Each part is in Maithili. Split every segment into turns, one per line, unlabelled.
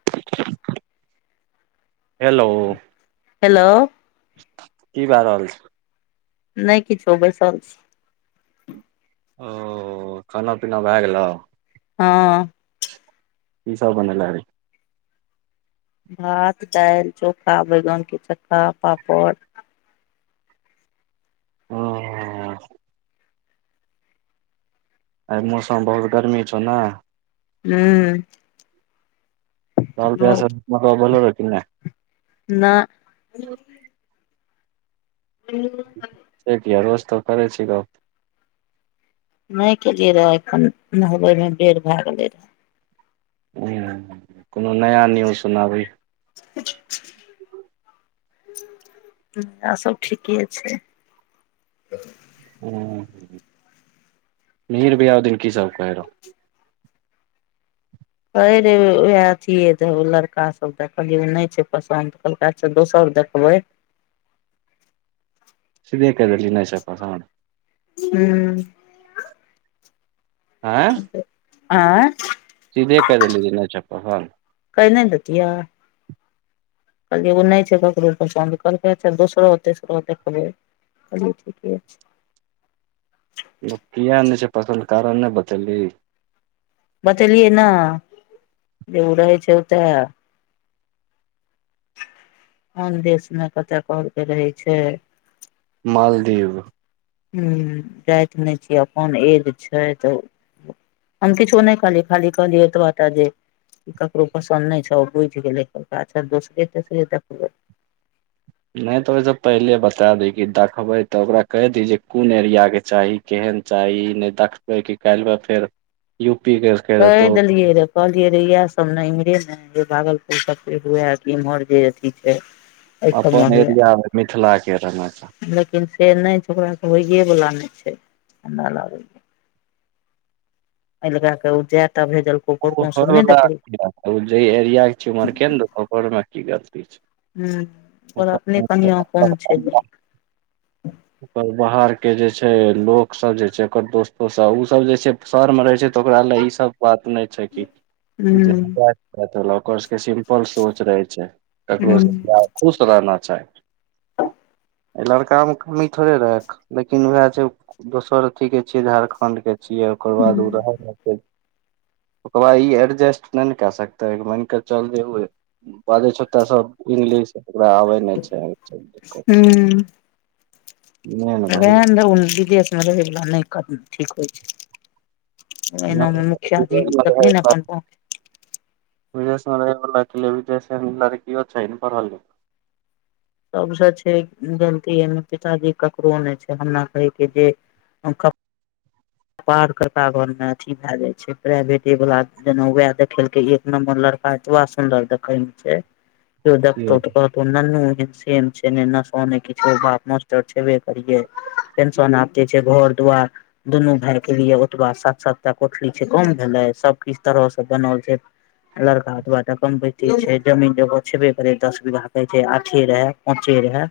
[unintelligible] हेलो
हेलो
कि भए रहल छै।
नहि किछो बैसल
ओ खाना पीना भए गेलौ
ह
ईस बन अी।
भात दालि चोखा बैगन के चक्खा पापड़
ओ एहि मौसम बहुत गरमी छौ न
हू
दे तब भल रह कि ने।
नहि ह
से भीर रोज त करै छी ग।
नहि केलियै रहे एखन नहबे मे भए गेले रहे।
कोनो नया न्यूज सुनाबे [unintelligible]
ह आर सभ ठीके छै।
हूँ हूँ मिजिर भिया ओय दिन की सब कहै रौ।
कहै रे उएह अथिए द लड़का सब द कहलियै रौ नै छै पसन्द कहलका अच्छा दोसर देखबै।
सिधे कहि देलहि नै छै पसं
हूँ।
आँ
आँय
सीधे कै देलहि जे नै छाप पसंद
कहि नै दितियाय। कहलियै ओ नै छै ककरो पसन्द करकै दोसरो तेसरो देखबै कहलै ठीके छै।
कियाक नै छै फसंद कारण नै बतेलीही
बतेलियै ना जे उ रहै छै ओतऽ। आन देशमे कतय कहकै रहै छै।
मालदीव
हूँ जाइत नै छयै अपन एग छै तऽ। अन किछो नै कहलीयै खाली कहलीए तऽ आटा जे- ककरो पसन्द नै छौ बुझि गेलै कहलकै अच्छा दोसरे तेसरे देखबै
नै त ओहिस पहिले बता दै के दाखबइ तऽ ओकरा कहि दहि जे ओकरा कुन एरिया के चाही केहन चाही नै त ताकबइ कि काल्बे फेर यू पी के
कहि दलियएरौ कहलियै रे इह सब ने इम्हरे ने भागलपुर [unintelligible] हुए इम्हर जे अथी छै एहि सबमे
अपन
हुए
एरिया मिथिलाक के [unintelligible]
लेकिन फेर नै छै ओकरा त होइए वला नै छैइ हमरा लागल एहि लगा क उ जेएत भेजल
ओ घर वला जै एरिया के छै उमहरके ने ओ मे की गलती छै
[unintelligible] अपने कनिया कोन छै
बा
नीक
ओकर बाहर के जे छै लोक सब जे छै ओकर दोस्तो सब उ सब जे छै सर मे रहे छै तऽ ओकरा ले ई सब बात नै छै कि
ह
[unintelligible] ओकर सबके सिम्पल सोच रहै छै
हूं
ककरोसँ बियाह खुश रहना चाही अए लड़कामे कमी थोड़े रहाय लेकिन उएह छै दोसर अथी के छियै झारखंड के छियै ओकर
हूं
बाद उ रह लगतै ओक बाद ई एरजेस्ट नै ने कए सकतै मान कऽ चल जे उ बाजै छौ तऽ स इंगलिश ओकरा आबै नै छै [unintelligible] नहि
रह
भाइ
ने दह विदेशमे रहयवला नै कर ठीक होइ छै। एना मुखिया जी देखखल ने अपन पहुँच [unintelligible]
बिदेस मे रहैवला के लेल [unintelligible] लड़कियो चाही न पढल लिखल।
सबस छै गलती ए मे पिताजी ककरो नै छै हमरा कहय के जे हम क पार कका घरमे अथी भए जाइ छै प्राइवेटे वला जेनैउ वएह देखेलकै एक नम्बर लड़का वासुनदर देखैय मे छै
[inaudible]
कियो देखतौ त कहतौ कि नन्नू एहन सेम छै न नशो न किछो बाप मास्टर छेबे करिय पेंशन आबते छै घर दुवार दुनू भाय के लिए ओतबा सात सात टा कोठीली बनल छै कम भेलै सबकिछु तरहसँ बनल छै लड़का एतबा कमबैते छै जमीन जगह छेबे करै दस बीघा कहै छै आठे रएहे। पचे रहय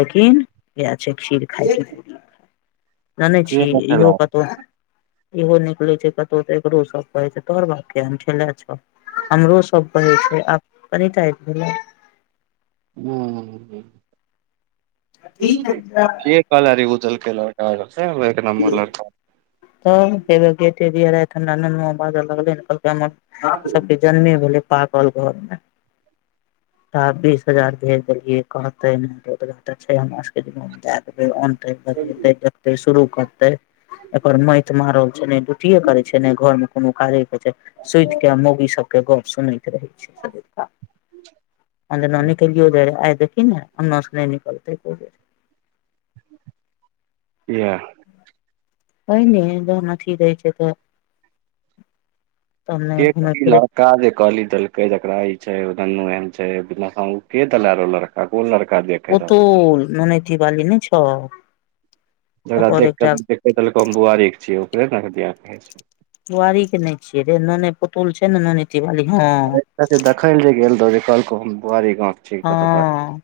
लेकिन एह छै खीर खायके जानै
के
छी
देखै
इहो
लए
कतौ इहो निकले छै कतहु एकरो सभ कहे छै तोहर बाप के खेले छौ हमरो सभ कहै छै आब कनिटा आबि गेलै भेलै
एक कलरी उजल केल [unintelligible]
तऽ एन रानन बलर सभके जन्मे भेलै पागल घरमे बीस हजार भेज देलियै कहते ने रोड घात छै हमरा सभके घुम देयत। नते बते देखते शुरू करते। एकर माटि मारल छै ने ड्यूटिए कर छै ने घर मे। कोनो के के छै सुति के मौगी सभ के गप सुन किया आ देखिन ने नसल निकलतै को देर।
इहा
पहिने दमेथ दै छै त ने
के
घुमे
कर
फिरे
लड़का जे कहली देलके जेकरा ई छैन एहन के देलेऔ लड़का के कोन लड़का देखे रहल
पोतल ननथी बाली ने छै
जकरा देखेलको हम बुआरीक छियै ओकरे नेिय कहै छै।
बुआरीक के नहि छियै रे नोन पुतौल छै ने ननी तिवारी ह
देखैल ल जे गेल रहौ जे कहलकौ हम बुआरी गाव छी कत
हँ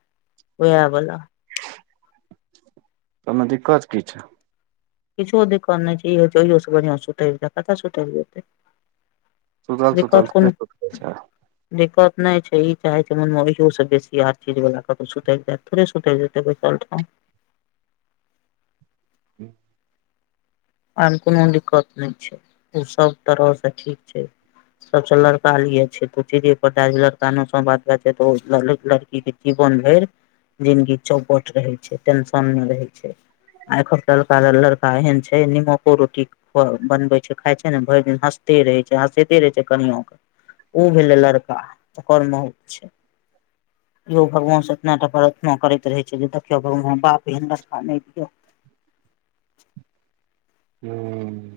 वएह बला
तमे दिक्कत कि छै
किछु ओ दिक्कत नहि छै सुत का कते सुतेभी।
सुतल
दिक्कत
सुतल
कोनो।
थोड़े सुतै छै
दिक्कत नहि छै ई चाहे छै मन मे ओहियो से बेसी आर चीज वाल क सुतरि जाय थोड़े सुत जेतै बैसल
ह
आन कोनो दिक्कत नहि छै ओ सभ तरहसँ ठीक छै सभसँ लड़का लिए छै तू चीरे पता लड़का नो बात छै लड़की के जीवन भरि जिन्दगी चौपट रहै छै टेशनमे रहै छै आख त लड़का लड़का एहन छै निमको रोटी बनबैत छै खाय छै ने भरि दिन हँसते रहै छै हँसते रहै छै कनिय के ओ भेलै लड़का ओकर बहुत छै।
[inaudible]
यो भगवान से इतना टा प्रारथना करैत रहे छै जे देखियौ भगवान बाप एहन रास्ता नहि दियऔ।
ह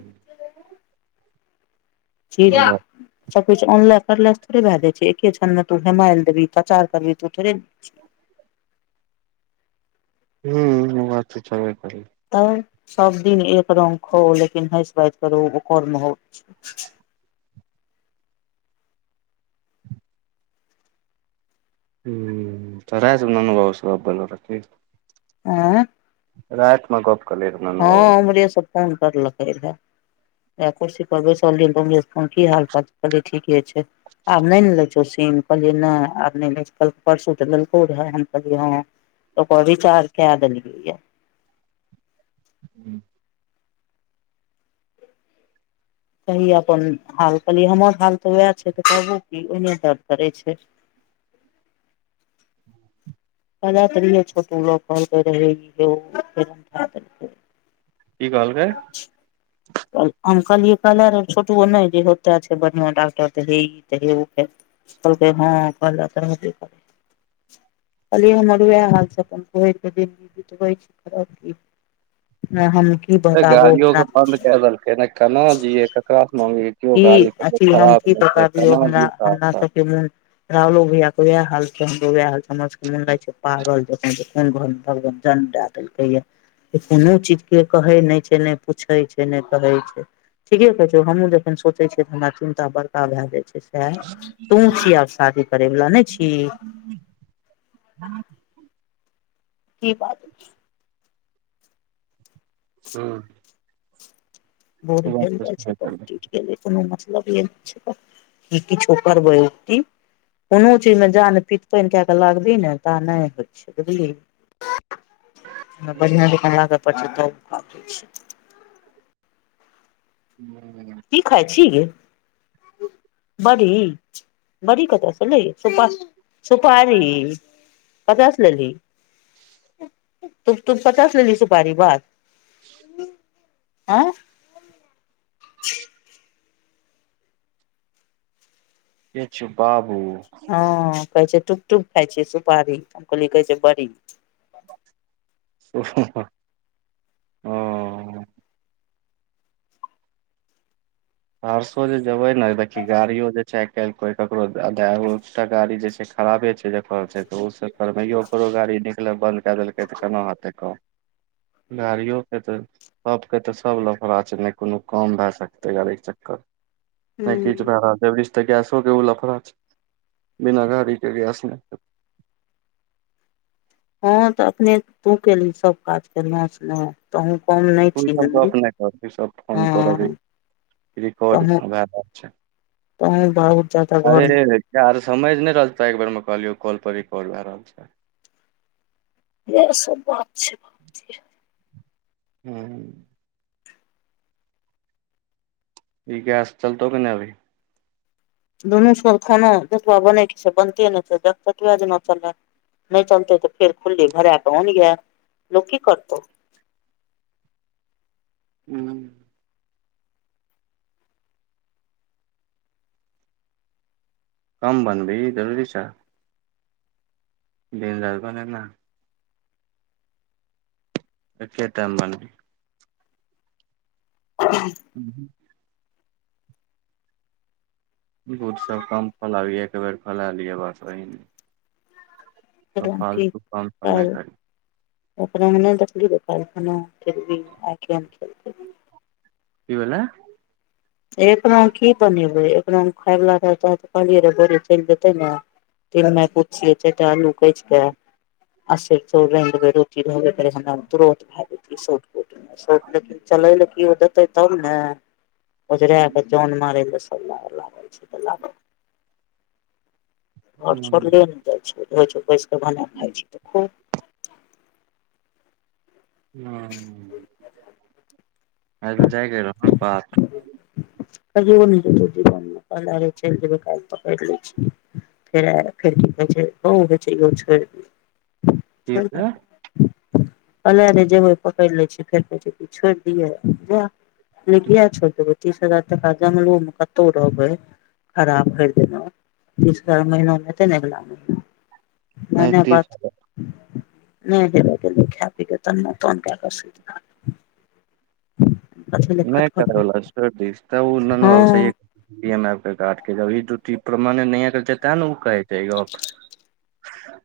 ठिक
हुँ ई
छै सभकिछु ऑनलाइ करलास थोड़े भए जाइ छै एके क्षनमे तू हेमायल देबही काचारबिही थोड़े
हू बात तऽ छबे करै
तब सभदिन एक रंग खो लेकिन हासि बाज करू ओकर महत्व छै
तऽ रै जा ने अनुभव सभ बोल र की
आ
रात मे गप केलियै रहै ननू
ह
बाबू
उमरे स फोन करलकै रहए हया कुर्सी पर बैसल रहिये कमलेश फोन किएलके की हालचाल सभ ठीके छै। आब नहि ने लै सीम कहलिय नहि आब नहि परसू त लेलको रहे कहल आकार रिचार्ज कै देलैए
ह
कि अपन हाल कहलियै हमर हाल तऽ उएह छै तऽ कहबू क ओहिने दरद करै छै। प ते छोटो ल कह रहे
कि कहलके
कहलिय कहलर छोटो नहि जे होते बढ़आ डाक्टर तऽ हेई हे ओ ख कहलके हँ कह त अलि हम मर हालसँ अपन ह न
गाड़ियो के बंन्द कऽ देलकै ने केना जिये ककरा से मागए
कि अथी हम की बता दियौ हमरा
जिये
हमरा
सहरसा
सभके मुह रावलो भैयआ के वएह हाल छै हमरो वएह हाल छै हमर सभके मन लाग छै पागल जख भगवान जन्म दए देलकै यए कोनो चीज के कहे नहि छै ने पूछे छै ने कहे छै ठीके कहे छै हम देख सोचे छै हमरा चिन्ता बड़का भए जाय छै सह तो छिय आब शादी करैवला नहि छिय कि बात
ह
बोर भेले जाइ छै तऽ कोनो मतलब य किछो करबै कोनो चीजमे जा ने पित पानि कए कऽ लागबही ने ता नहि होइ छै बुझलियी बढ़िआ दकन लागे प त
ह।
कि खाइ छी गे बड़ी बड़ी कथा सुलै। सुपारी ककरा से लेल्हि तू पता छल लेलही सुपारी बात आ
छै यति छै बाबू।
हँ कहै छै टुकटुक खाय छै सुपारी हम कहलियै कहै छै बड़ी
ओ। सहसो जेबै ने देखी गाड़ियो जे छै आइ काल्हि कोइ ककरो आधाटा गाड़ी जे छै खराबे छै जकर छै तऽ ओस करबैयो ओकरो गाड़ी निकलै बन्द कै देलकै तऽ केना होतै काम गाड़ियो के ते सभ के ते सभ लफड़ा छै ने कोनो काम भए सकते गाड़ी चक्कर नहि की त गैसोक के ओ लफड़ा छै बिना गाड़ीक के गैस नहि
हँ त अपखने तू केली सभ काज कलहु तऽ हम कम नहि
तू ई
छी
सब गप
हैं
नहि कर ई सब फोन पर अभी रिकॉर्ड
कह
भए रहल छै
कहँ बहुत जादा घर मे
यरो समझि नहि रहल तऽ एक बेरमे कहलियौ कॉल पर रिकॉर्ड भए रहल छै
इह सभ बात छै बहु
हू। ई गैस चलतौ नहि अभी
दुनू खाना जतेबा बनेके बनते ने चल नहि चलते तऽ फेर खुलली भरा पन या लोग की करतौ
हूँ। कम भनभी जरूरी छै। दिन हारप ने ने। कटा बान।
ह।
हूँ। दूध सभ कम फलाबियै एक बेर फैला लियै बस ओहीने।
च ठीक
काम सब नहि
कह।
करी
ओ मने देखल द खेल आ खेल।
कि भेलला
एकना की बनेबै एकना खायवला रह कहलियै र बोरी चलि जेतै ने। त मै पूछियऐ चटा लू कहे कहसरो रे बेर र कर हम तुरन्त भए जे शर्ट कोूट शर्ट लेकिन चलै केओ देतै तब ने ओजर जन मारै सला लागल छै तऽ लाग।
हूं
घर छोड़ले ने जाइ छै बैस कऽ बना खाइ छै खूब
ह आइ तऽ जायके रह ने पात।
त जेो नत जीवन पले छै जेब क पकड़ लै छै। फर फर कह छै ओ छै।
की भेलै
कहले नहि जेबै पकड़ि लै छ फेर कहै छोड़ि दिय जा। ल किया चलतै तीस हजार तक खाजामे कतौ रहबै। खराब कररि देना तीस महीना नहि तै ने अगला महीना। धन्य
पैंतीस
बाद।
हजार
नहि दे देख ख प के त तोन क क। ले
नहि कला
खटखटाउ
द त ओ ननष।
हँ
के्ड के करत ते ने ओ कहे छै गप ह।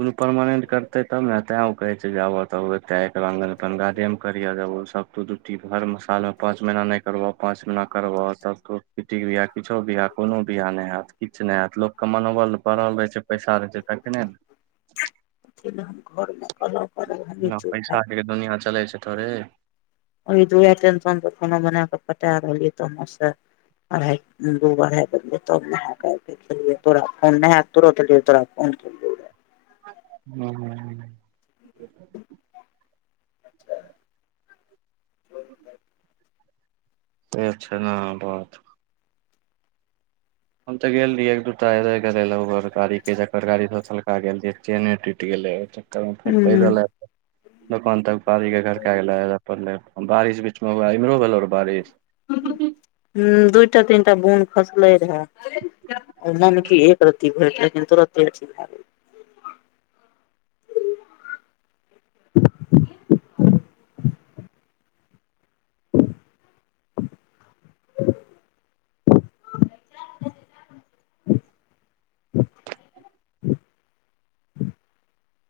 कोनो परमानेन्ट करतै तब ने तैँ ओ कहै छै जे आबऽ तब ओ एतै एकरा आङ्गन अपन गार्डेमे करिहऽ जेब ओ सभ प्रदुति। हर सालमे पाँच महीना नहि करबह पाँच महना करह तिट्टीके बिाह किछु भी। कोनो बियाह नहि हयत किछु नहि हयत लोकके मनोबल बड़ल रहै छै पैसा रहै छै तखने ने
घर नहि कहल।
नहि पैसाके दुनिया चलै छै थोड़े
ओ दु टेशन खाना बना क पटा रहलियै त से अढ़ाइ दू अढ़ाइ बे तब नहा। तोरा फोन नहि है तुरोतियअ तोरा फोन करियौ।
ह ह।
[unintelligible]
च छैा ने बात। हम ते गेल रहिए एक दू टा गेले ले ओकर गाड़ी के जकर गाड़ीलका गेलय चेने टूटि गेले। तब
रहे
फेर
हूँ
पैदल दोकान तक पारी के घर कए गेल। पहिले बारिश बीचमे इमहरो भेलो बारिश।
ह दूटा तीनटा बुन खसले रहे ओ मन की एक र्त। कि त रत ठीक।